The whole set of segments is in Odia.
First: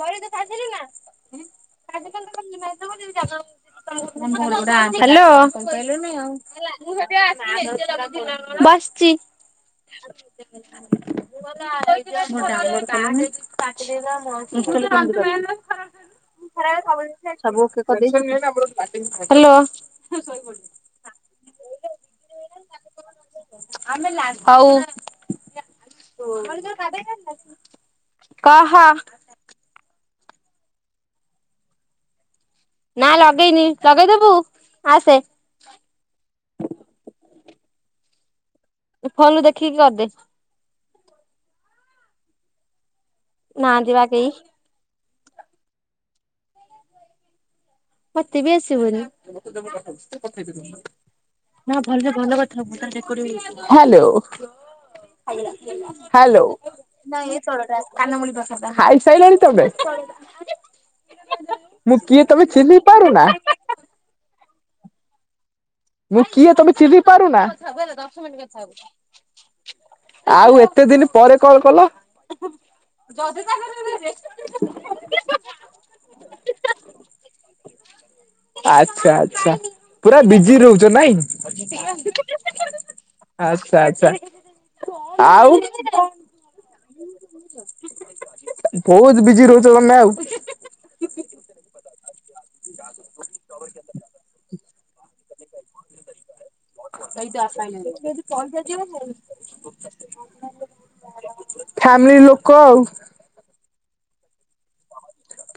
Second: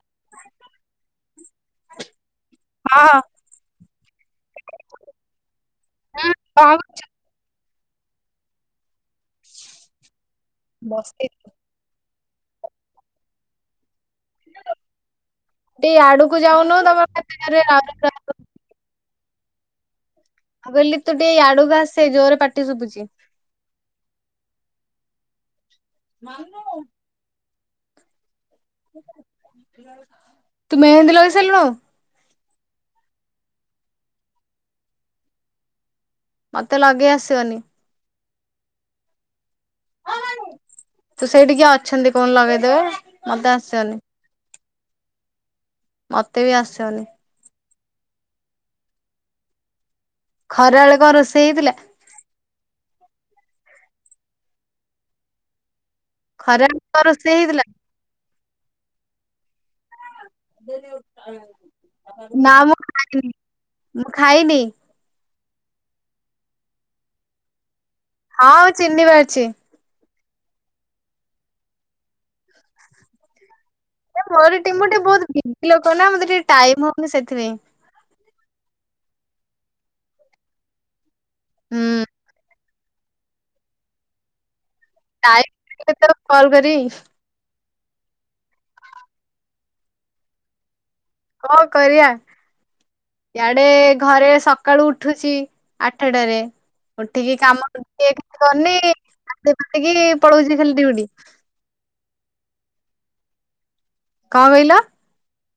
କରିତ ସାରିଥିଲି ନା [unintelligible] ହଁ [unintelligible] ହାଲୋ। ହୁଁ, କଣ କରୁଛୁ? [unintelligible] ଆଉ [unintelligible] ବସିଚି। [unintelligible] [unintelligible] [unintelligible] ଟିକେ ଆଡକୁ ଖରା ଯାଉନୁ ତମେ କେତେ ଜୋରେ ମୁଁ [unintelligible] ହାଲୋ। ଆଉ କହିଲି ତୁ ଟିକେ ୟାଡୁକୁ ଆସେ ଜୋରେ ପାଟି ଶୁଭୁଚି। ହଉ [unintelligible] କହ ତୁ ମେହେନ୍ଦି ଲଗେଇସାଇଲୁଣୁ? ନାଁ ଲଗେଇନି ଲଗେଇଦବୁ ଆସେ। ମତେ ଲଗେଇ ଆସିବନି। ଏ ଫୋନରୁ ଦେଖିକି କରଦେ। ତୁ ସେଇଠି କିଏ ଅଛନ୍ତି କୋହୁନୁ ଲଗେଇଦେବେ। ମତେ ଆସିବନି ନାହାନ୍ତି ବା କେଇ। ମତେ ବି ଆସିବନି। ମତେ ବି ଆସିବନି। ଖରାବେଳେ କଣ ରୋଷେଇ ହେଇଥିଲା? ନାଁ ଭଲରେ ଭଲ କଥା ହବୁ ତାର ରେକର୍ଡିଂ ହୋଉଚି। ହାଲୋ। ହାଲୋ। ଖରାବେଳେ କଣ ରୋଷେଇ ହେଇଥିଲା? ଖାଇ ସାଇଲଣି ତମେ? ମୁଁ କିଏ ତମେ ନାଁ ଚିହ୍ନି ମୁଁ ପାରୁନା ମୁଁ ଖାଇ ତିଲି ମୁଁ କିଏ ତମେ ଚିିହ୍ନି ପାରୁନା? ହଁ ଚିହ୍ନି ପାରଚି। ଆଉ ଏତେ ଦିନ ପରେ କଲ୍ କଲ? ମୋର ଟି ମୁଁ ଟିକେ ବୋହୁତ ବିଜି ଲୋକ ନାଁ ମତେ ଟିକେ ଟାଇମ ହଉନି ସେଥିପାଇଁ। ଛା ଆଚ୍ଛା ପୁରା ବିଜି ରହୁ ଚୁ ନାଇଁ? ହୁଁ [inaudible] ଆଚ୍ଛା ଆଚ୍ଛା। ଆଉ [unintelligible] କଲ କରି [unintelligible] ବୋହୁତ ବିଜି ରହୁଚ ତମେ ଆଉ। କଣ କରିବା ଇଆଡେ ଘରେ ସକାଳୁ ଉଠୁଚି। ଆଠଟାରେ। [unintelligible] ଉଠିକି କାମ ଟିକେ କିଛି କରୁନି ଗାଧେଇ ପାଧେଇକି ପଳଉଛି ଖାଲି ଡ୍ୟୁଟି ଫ୍ୟାମିଲି ଲୋକ ଆଉ କଁ କହିଲୁ?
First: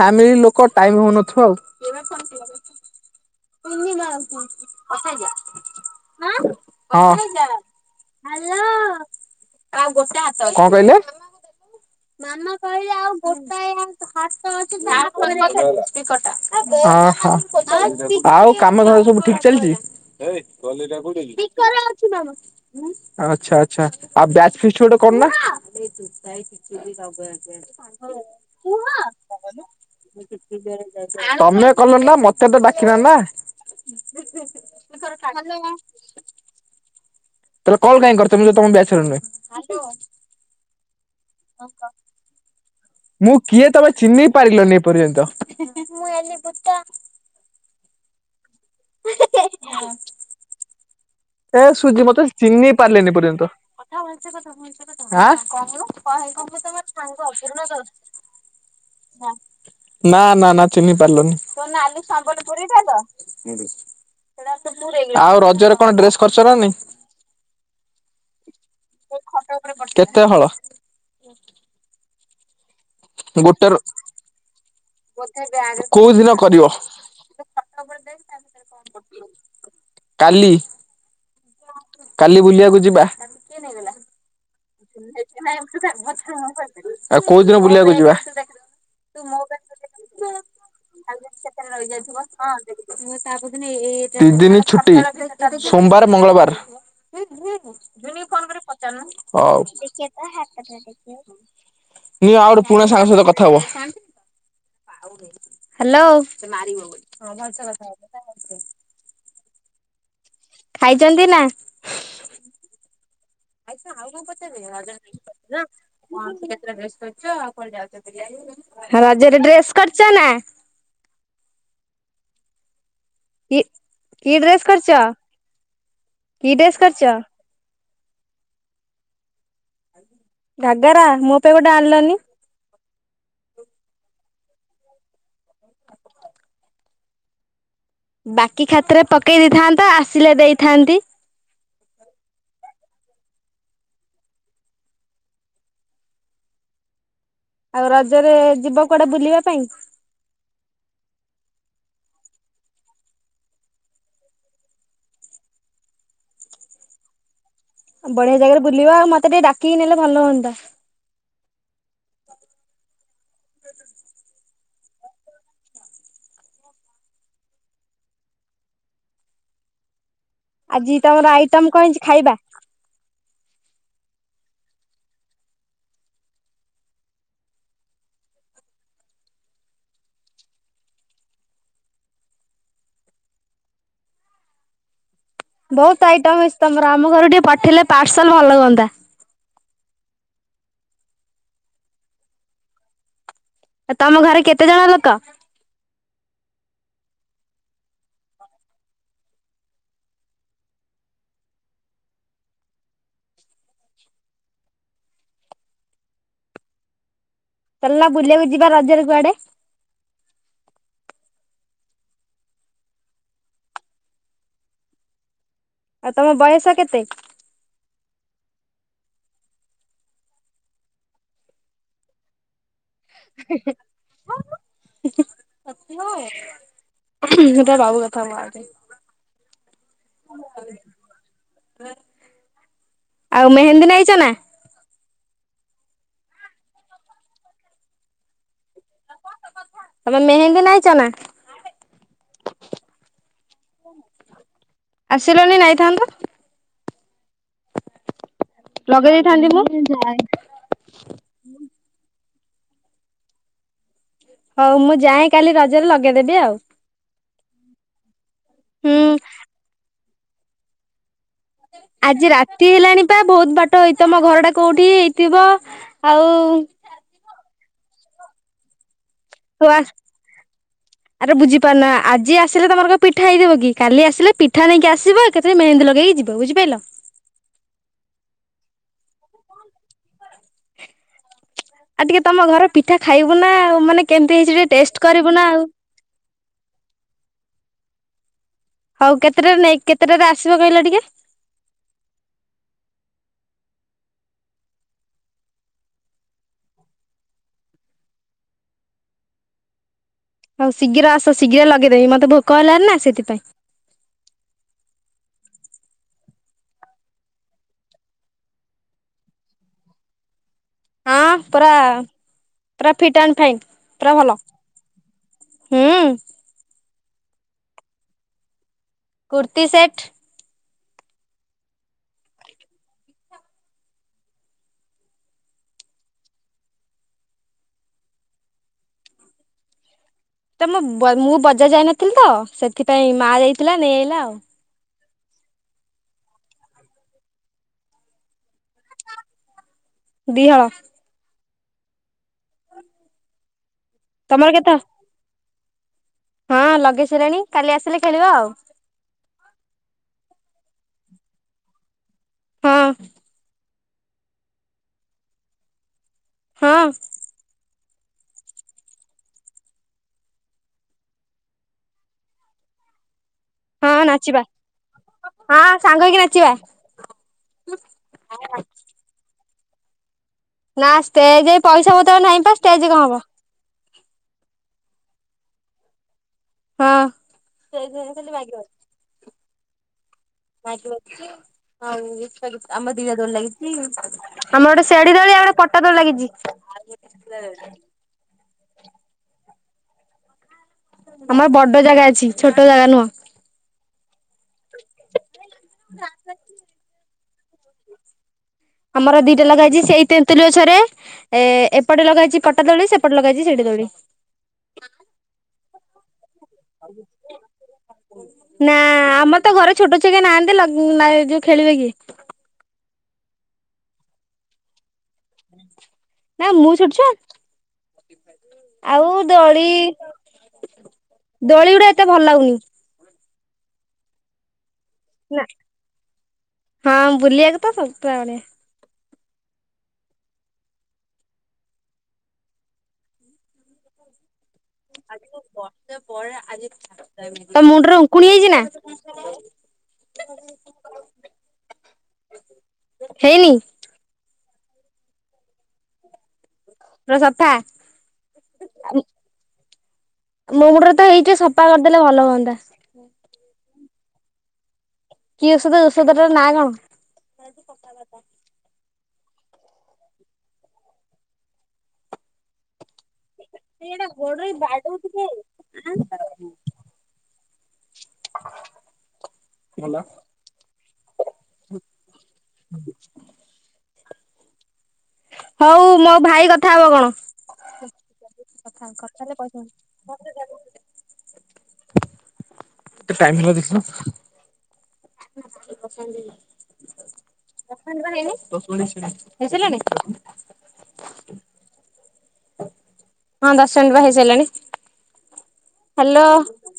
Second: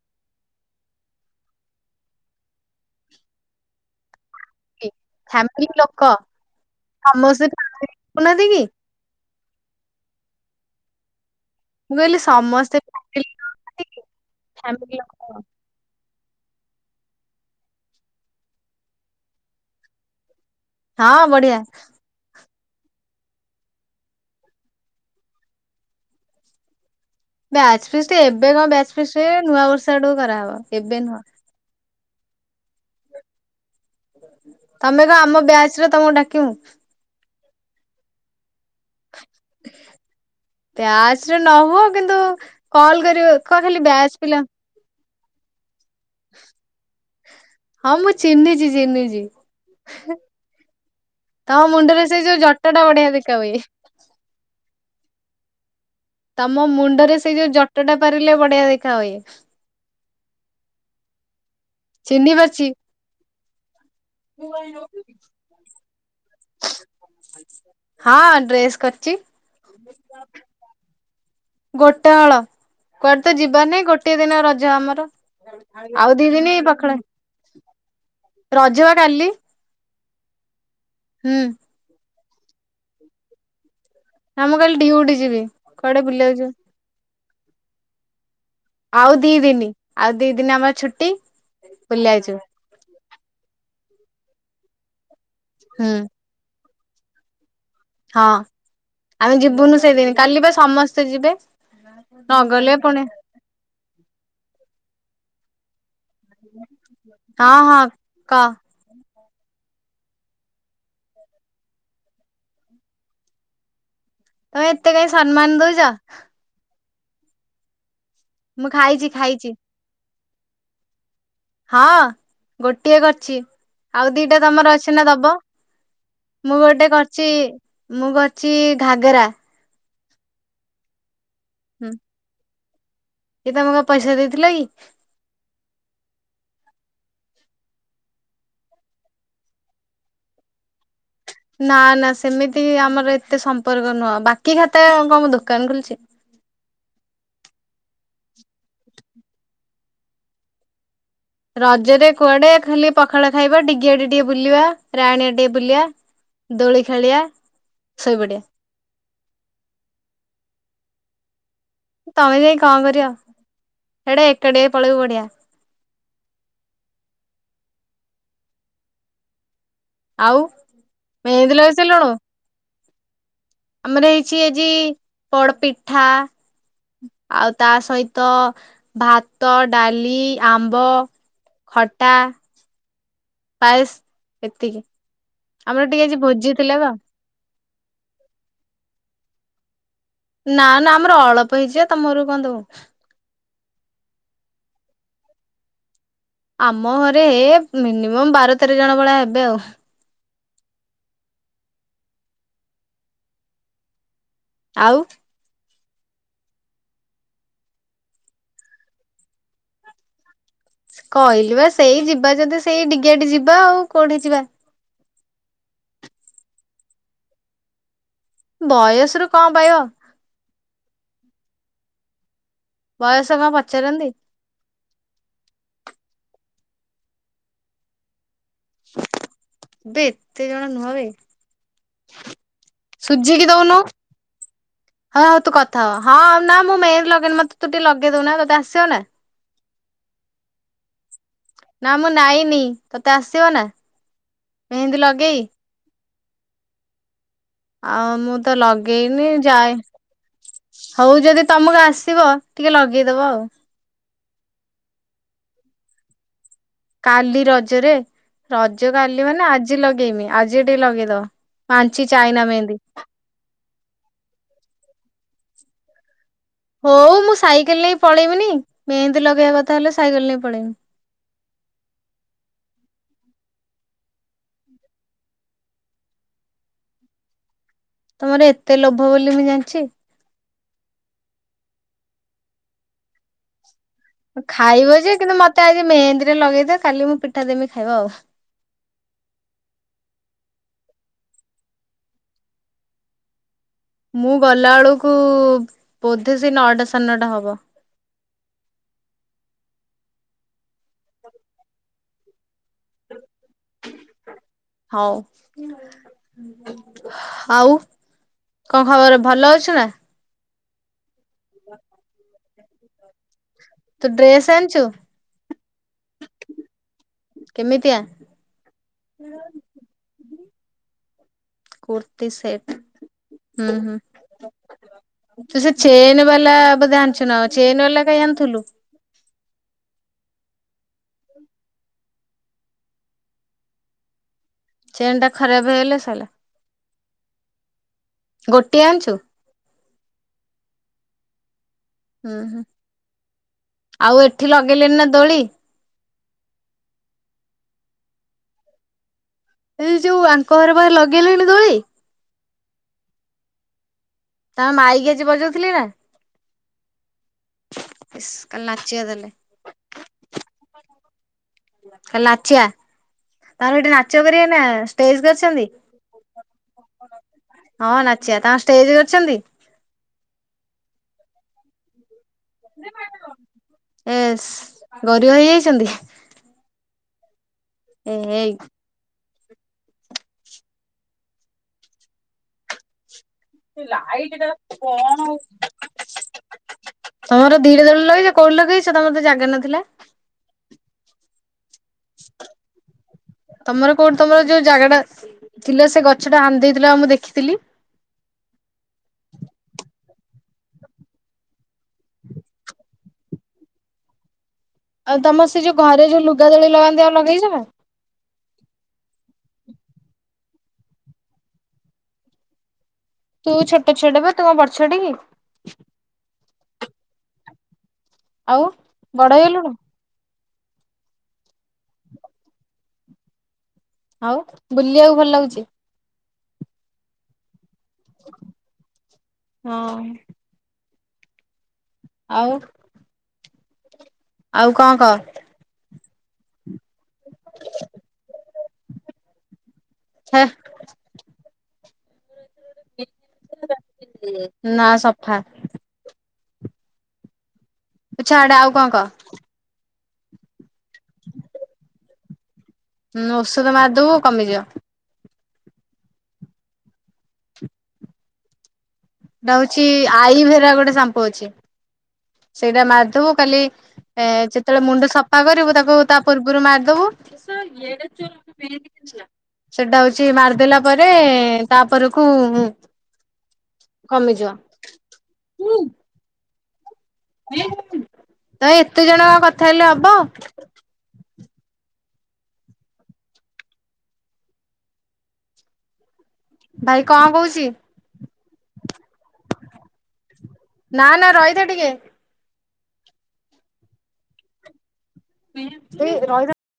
ଫାମିଲି ଲୋକ ଟାଇମ ହୋଉନଥିବ ଆଉ। ଟୁନି ମାଉସୀ। ଫ୍ୟାମିଲି ଲୋକ ହଁ କଣ ସମସ୍ତେ [unintelligible] କି ଆଉ ଗୋଟେ ହାତ, କଣ କହିଲେ? ମୁଁ କହିଲି ମାମା ସମସ୍ତେ କହିଲେ ଆଉ ଫ୍ୟାମିଲି ଗୋଟାଏ ହଉନାହାନ୍ତି କି ହାତ ଅଛି ତା ଫ୍ୟାମିଲି ପରେ ଲୋକ ଯାଇ [unintelligible] ଓହୋ [unintelligible] ଆଉ, କାମ ଧନ୍ଦା ସବୁ ଠିକ ଚାଲିଛି? ହଁ [unintelligible] ବଢିଆ ଭିତରେ ଅଛି ମାମା ଆଚ୍ଛା, ଆଚ୍ଛା ଆଉ ବ୍ୟାଚ ଫିଷ୍ଟ ଗୋଟେ କରନା? ବ୍ୟାଜ ଫିସ୍ ଟ, ଏବେ କଣ ବ୍ୟାଜ ଫିସ୍ [unintelligible] ନୂଆ ବର୍ଷ ଆଡୁ କରାହବ। ଏବେ ନୁହଁ। କ [unintelligible] [unintelligible] ନା ତମେ କ ଆମ ବ୍ୟାଚ ରେ, ତମକୁ ଡାକିବୁ? [unintelligible] ତମେ [unintelligible] ନୁହେଁ। [unintelligible] ନ, ହୁଅ କିନ୍ତୁ, କଲ କରି ମୁଁ କିଏ, ତମେ ଚିହ୍ନି ପାରିଲନି? [unintelligible] ନ୍ତ ମୁଁ ଏଲି [inaudible] ଚିହ୍ନିଚି ଚିହ୍ନଚି ଏ ସୁଜି, ମତେ ଚିହ୍ନି ବଢିଆ ପାରିଲେନି ଦେଖା ପର୍ଯ୍ୟନ୍ତ ହୁଏ। [unintelligible] କଣ ତମ ମୁଣ୍ଡରେ ସେଇ ଯୋଉ [unintelligible] ଜଟ ଟା ପାରିଲେ ବଢିଆ ଦେଖା ହୁଏ। ନା, ନା, ନା ଚିନ୍ହି ପାରିଲନି ଚିହ୍ନି ପାରୁଛି [unintelligible] [inaudible] ଆଉ ରଜରେ କଣ ଡ୍ରେସ କରୁଚ ନା ହଁ ଡ୍ରେସ କରିଛି ନାଇଁ କେତେ ହଳ? ଗୋଟେ ହଳ। କୁଆଡେ ତ ଯିବାର ଗୋଟେରୁ ନାଇଁ। ଗୋଟିଏ ଦିନ ରଜ ଆମର। କୋଉ ଆଉ ଦିଇ ଦିନ ଦିନି କରିବ [unintelligible] ରଜ ବା କାଲି। କାଲି? ହୁଁ। କାଲି ବୁଲିବାକୁ ଯିବା? ନା ମୁଁ କାଲି ଡିଉଟି ଯିବି, କୁଆଡେ ବୁଲିବାକୁ ଯିବି। ଆଉ କୋଉ ଦୀନ ବୁଲିବାକୁ ଯିବା? [unintelligible] ଦି ଦିନି ଆଉ ଦି ଦିନି ଆମର ଛୁଟି ମୁଁ ତାପର ବୁଲିବାକୁ ଯିବୁ ଦୀନ ଦିଇ ଦିନି ଛୁଟି। ହୁଁ ସୋମବାର, ମଙ୍ଗଳବାର। ହୁଁ ହୁଁ। [unintelligible] ଝୁନି କି ହଁ ଫୋନ୍ କରିକି ପଚାରୁନୁ। ଆମେ ଯିବୁନୁ ହୋଉ, ସେଇଦିନ କାଲି ବା ସମସ୍ତେ ଯିବେ ନିଅ ଆଉ ଗୋଟେ ନଗଲେ ପୁରୁଣା ପୁଣି ସାଙ୍ଗ ସହିତ କଥା ହବ। ହ୍ୟାଲୋ। ସେ ମାରିିବ [unintelligible] ହଁ ଭଲସେ କଥା [inaudible] ଖାଇଚନ୍ତି ନା? ଏ ଆଉ କଣ ତମେ ପଚାରିବେ ଏତେ କାହିଁ ସମ୍ମାନ ଦଉଛ [unintelligible] ତଛ ଆଉ କୁଆଡେ ଯାଉଚ? ମୁଁ ଖାଇଛି ରଜରେ ଖାଇଛି। ଡ୍ରେସ୍ କରିଚ ନା? ହଁ ଗୋ ଟିଏ କରିଛି କି ଆଉ କି ଦିଟା ଡ୍ରେସ୍ ତମର କରିଛ ଅଛି ନା ଦବ। କି ମୁଁ ଡ୍ରେସ୍ ଗୋଟେ କରିଛ କରିଚି। ମୁଁ କରିଛି ଘାଗରା। ଘାଗରା, ମୋ ତ ଗୋଟେ ଆଣିଲନି। ଏ ତୋମେ କଣ ପଇସା ଦେଇ ଥିଲ କି? ବାକି ଖାତାରେ ପକେଇ ଦେଇଥାନ୍ତ ଆସିଲେ ଦେଇଥାନ୍ତି। ରେ ଏତେ ସମ୍ପର୍କ ନୁହଁ ବାକି ଖାତା କଣ ମୁଁ ଦୋକାନ ଖୋଲିଛି। ଆଉ ରଜରେ ଯିବ କୁଆଡେ ବୁଲିବା ପାଇଁ? ରଜରେ କୁଆଡେ ଖାଲି ପଖାଳ ଖାଇବା ଡିଗିଆଡେ ଟିକେ ବୁଲିବା। ରାଣୀଆ ଟିକେ ବୁଲିବା, ଦୋଳି ଖେଳିବା। ବଢିଆ ଶୋଇପଡିବା ଜାଗାରେ ବୁଲିବା ଆଉ ମା ତ ଟିକେ ଡାକିକି ନେଲେ ଭଲ ହଅନ୍ତା। ତୋମେ ଯାଇ କଣ କରିବ? ହେଟା ଏ ଏକାଟିଆ ପଳେଇବୁ ବଢିଆ। ଆଉ ଆଜି ତୋମର ମେହେନ୍ଦି ଆଇଟମ୍ ଲଗେଇ କଣ ହେଇଛି ସାରିଲୁଣୁ ଖାଇବା? ଆମର ହେଇଛି ଆଜି ପୋଡପିଠା ଆଉ ତା ସହିତ ଭାତ, ଡାଲି, ଆମ୍ବ, ଖଟା, ପାଏସ ଏତିକି। ଆମର ଟିକେ ବହୁତ ଆଜି ଆଇଟମ୍ ଭୋଜି ହେଇଚି ଥିଲା ତ ତୋମର, ଆମ ଘରକୁ ଟିକେ ପ ଥିଲେ ପାର୍ସଲ୍ ଭଲ ହୁଅନ୍ତା। ନା ନା ଆମର ଅଳପ ହେଇଚି ବା ତୋମ ଘରକୁ କଣ ଦବୁ। ଆ, ତୋମ ଘରେ କେତେ ଜଣ ଲୋକ? ଆମ ଘରେ ହେ ମିନିମମ୍ ବାର ତେର ଜଣ ଭଳିଆ ହେବେ ଆଉ। ଆଉ ଚାଲନା ବୁଲିବାକୁ ଯିବା ରଜରେ କୁଆଡେ। କହିଲି ବା ସେଇ ଯିବା ଯଦି ସେଇ ଡିଗେଟେ ଯିବା। ଆଉ କୋଉଠି କି ଯିବା। ଆଉ ତୋମ ବୟସ କେତେ? ବୟସରୁ କଣ ପାଇବ। ବୟସ କଣ ପଚାରନ୍ତି? ସେଟା ବାବୁ କଥା ମା ବେ ଏତେ ଜଣ ନୁହବେ ଆଉ ସୁଝିକି ଦଉନୁ। ମେହେନ୍ଦୀ ନାଇଚ ନା? ହଁ ହଉ ତୁ କଥା ହ ହଁ ନା ମୁଁ ମେହେନ୍ଦୀ ଲଗେଇନି ମତେ ତୁ ଟିକେ ଲଗେଇଦଉନା ତତେ ଆସ୍ ଶୁନେ ତମେ ମେହେନ୍ଦୀ ନାଇଚ ନା? ନା ମୁଁ ନାଇନି ତତେ ଆସିବ ନା ମେହେନ୍ଦୀ ଲଗେଇ? ଆସିଲନି ନାଇଥାନ୍ତ ଆଉ ମୁଁ ତ ଲଗେଇ ଲଗେଇନି ଦେଇଥାନ୍ତି ମୁଁ। ଯାଏ ହଉ ଯଦି ତମକୁ ଆସିବ ଟିକେ ଲଗେଇଦବ ଆଉ। ହଉ ମୁଁ ଯାଏ କାଲି ରଜରେ ଲଗେଇଦେବି ଆଉ। କାଲି ରଜରେ ରଜ ହୁଁ କାଲି ମାନେ ଆଜି ଲଗି ଗାଇମି ଆଜିଟି ଲଗେଇଦବ। ପାଞ୍ଚି ଆଜି ଚାଇନା ରାତି ମେହେନ୍ଦୀ ହେଲାଣି ପା ବହୁତ ବାଟ ହେଇ ତମ ଘର ଟା କୋଉଠି ହି? ଥିବ ଆଉ ହଉ ମୁଁ ସାଇ ଲେ ପଳେଇବିନି। ମେହେନ୍ଦୀ ଲଗେଇବା ହଉ କଥା ହେଲେ ସାଇକେଲ ନେଇ ପଳେଇମି ଆ ବୁଝି ପାରୁନା ଆଜି ଆସିଲେ ତମର କଁ ପିଠା ହେଇଯିବ? କାଲି ଆସିଲେ ପିଠା ନେଇକି ଆସିବ ଏକାଥରେ ମେହେନ୍ଦୀ ଲଗେଇକି ଯିବ ବୁଝିପାଇଲ। ତମର ଏତେ ଲୋଭ ବୋଲି ମୁଁ ଜାଣିଛି। ଆଉ ଟିକେ ତମ ଘର ପିଠା ଖାଇବୁ ନା ମାନେ କେମିତି ହେଇଛି ଟିକେ ଟେଷ୍ଟ ଖାଇବ ଯେ କରିବୁ କିନ୍ତୁ ନା ଆଉ। ମତେ ଆଜି ମେହେନ୍ଦୀରେ ଲଗେଇଦିଅ କାଲି ମୁଁ ପିଠା ଦେମି ଖାଇ ହେବ। ହଉ କେତେଟାରେ ନେଇ କେତେଟାରେ ଆସିବ କହିଲ ଟିକେ? ମୁଁ ଗଲା ବେଳକୁ ବୋଧେ ସେଇ ନଅଟା ସାନଟା ହବ। ହଉ ଶୀଘ୍ର ଆସ ଶୀଘ୍ର ଲଗେଇଦେବି ମତେ ଭୋକ୍ କଲାର ନା ସେଥିପାଇଁ ହଉ ଆଉ କଣ ଖବର ଭଲ ଅଛୁ ନା? ହଁ ପରା ପୁରା ଫିଟ୍ ଆଣ୍ଡ ଫାଇନ୍। ତୁ ପୁରା ଭଲ ଡ୍ରେସ ଆଣଚୁ? ହୁଁ କେମିତିଆ? କୁର୍ତ୍ତି ସେଟ୍। କୁର୍ତ୍ତି ସେଟ ହୁଁ ହୁଁ ତୁ ସେ ଚେନ ବାଲା ବୋଧେ ଆଣିଛୁ ନା ଚେନ ବାଲା କାଇଁ ଆଣୁଥୁଲୁ। ତମ ବ ମୁଁ ବଜାର ଯାଇନଥିଲି ତ ସେଥିପାଇଁ ମା ଯାଇଥିଲା ନେଇଆଇଲା ଆଉ। ଚେନ୍ ଟା ଖରାପ ହେଇଗଲେ ସଇଲା। ଗୋଟିଏ ଆଣିଛୁ? ଦିହଳ ହୁଁ ହୁଁ। ଆଉ ତମର ଏଠି କେତେ ଲଗେଇଲେଣିି ନା ଦୋଳି? ହଁ ଲଗେଇ ସାଇଲେଣି କାଲି ଆସିଲେ ଖେଳିବ ଆଉ। ଏଇ ଯୋଉ ଆଙ୍କ ଘରେ ପାଖରେ ଲଗେଇଲେଣି ଦୋଳି? ହଁ। ତାଙ୍କ ମାଇକି ଆଜି ବଜଉଥିଲେ ନା? ହଁ। ଇସ୍ କାଲି ନାଚିବା ତାହେଲେ? କାଲି ନାଚିଆ। ତାଙ୍କର ସେଠି ହଁ ନାଚ ନାଚିବା କରିବେ ନା ଷ୍ଟେଜ ହଁ କରିଛନ୍ତି ସାଙ୍ଗ ହେଇକି ନାଚିବା। ହଁ ନାଚିଆ ତାଙ୍କ ଷ୍ଟେଜ କରିଛନ୍ତି? ନା ଷ୍ଟେଜେ ପଇସା ପତର ନାହିଁ ଷ୍ଟେଜେ କଅଁ ହବ। ଏସ୍ ଗରିବ ହେଇଯାଇଛନ୍ତି। ହଁ। ଏ ହେଇ [unintelligible] ମାଇକି ବାଜୁଚି ଆଉ। [unintelligible] ଦୋଳି ଲାଗିଚିଇ ଆମର ଗୋଟେ ଶେଡି ଦୋଳି ଆଉ ଗୋଟେ ପଟା ଦୋଲି ଲାଗିଚି। [inaudible] କୋଉଟି ଲଗେଇଚ ତମର ତ ଜାଗା ନଥିଲା? ଆମର ବ [inaudible] ତମର କୋଉଟି ତମର ଯୋଉ ଜାଗା ଟା ଥିଲା ସେ ଗଛ ଟା ହାନିଦେଇଥିଲ ବା ମୁଁ ଦେଖି ତିଲି। ଆମର ଦିଟା ଲଗା ହୋଇଚି ସେଇ ତେନ୍ତୁତୁଲି ଗଛରେ। ଏ ଏପଟେ ଲଗା ହୋଇଚି ପଟା ଦୋଳି ସେପଟେ ଲଗା ହେଇଚି ସିଡି ଦୋଳି। ଆଉ ତମ ସେ ଯୋଉ ଘରେ ଯୋଉ ଲୁଗା ଦଳି ଲଗାନ୍ତି ଆଉ ଲଗେଇଚ ନା? ନା ଆମର ତ ଘରେ ଛୋଟ ଛୁଆ କେହି ନାହାନ୍ତି ଲଗ ଯୋଉ ଖେଳିବେ କିଏ? ତୁ ଛୋଟ ଛୁଆଟେ ବା ତୁମ କଁ ବଡ ଛୁଆଟେ କି? ନା ମୁଁ ଛୋଟ ଛୁଆଁ। [inaudible] ଆଉ ବଡ ଦୋଳି ହେଇଗଲୁଣୁ [inaudible] ଦୋଳି ଗୁଡା ଏତେ ଭଲ ଲାଗୁନି। ଆଉ? ବୁଲିବାକୁ ଭଲ ନା ଲାଗୁଚି? ହଁ ବୁଲିବାକୁ ତ। [unintelligible] ହଁ। ଆଉ ଆଉ କଅଁ କଅ? ର୍ଷେ ପରେ ଆଜି ତୋ ମୁଣ୍ଡରେ ଉଙ୍କୁଣି ହେଇଚି ନା? [inaudible] ହେ ହେଇନି [inaudible] ନା ସଫା। [inaudible] ର ସଫା। ଛାଆଡେ ଆଉ କଣ କହ? ମୋ ମୁଣ୍ଡ ରେ ହେଇଛି ସଫା କରିଦେଲେ ଭଲ ହୁଅତା। ବସ୍ ହୁଁ। ମାରଦବୁ କମିଯିବଅ। କିଏ ଔଷଧ ଓଷଧ ଟା ନାଁ କଣ? ଟା ହଉଛି ଆଈଭେରା ଗୋଟେ ସାମ୍ପୁ ଅଛି ସେଇଟା ମାର। ବୁ କାଲି ଯେତେବେଳେ ମୁଣ୍ଡ ସଫା କରିବୁ ତାକୁ ତା ପୂର୍ବରୁ ମାରିଦବୁ ସେଟା ହଉଛି ମାରିଦେଲା ପରେ ତାପରକୁ। କମିଯିବ। ହଉ ମୋ ଭାଇ କଥା ଉଠା ହେବ କଣ। ତ ଏତେ ଜଣଙ୍କ କଥା ହେଲେ ହବ? ଏତେ ଟାଇମ ହେଲା ଦେଖିଲ। ପସ ଭାଇ କଣ କହୁଛି ହେଇିଲାଣି। ନାନା ରୋହିତଟିକେ। ହଁ ଦଶ ଜଣ୍ ବା ହେଇସାରିଲାଣି। ହ୍ୟାଲୋ। ର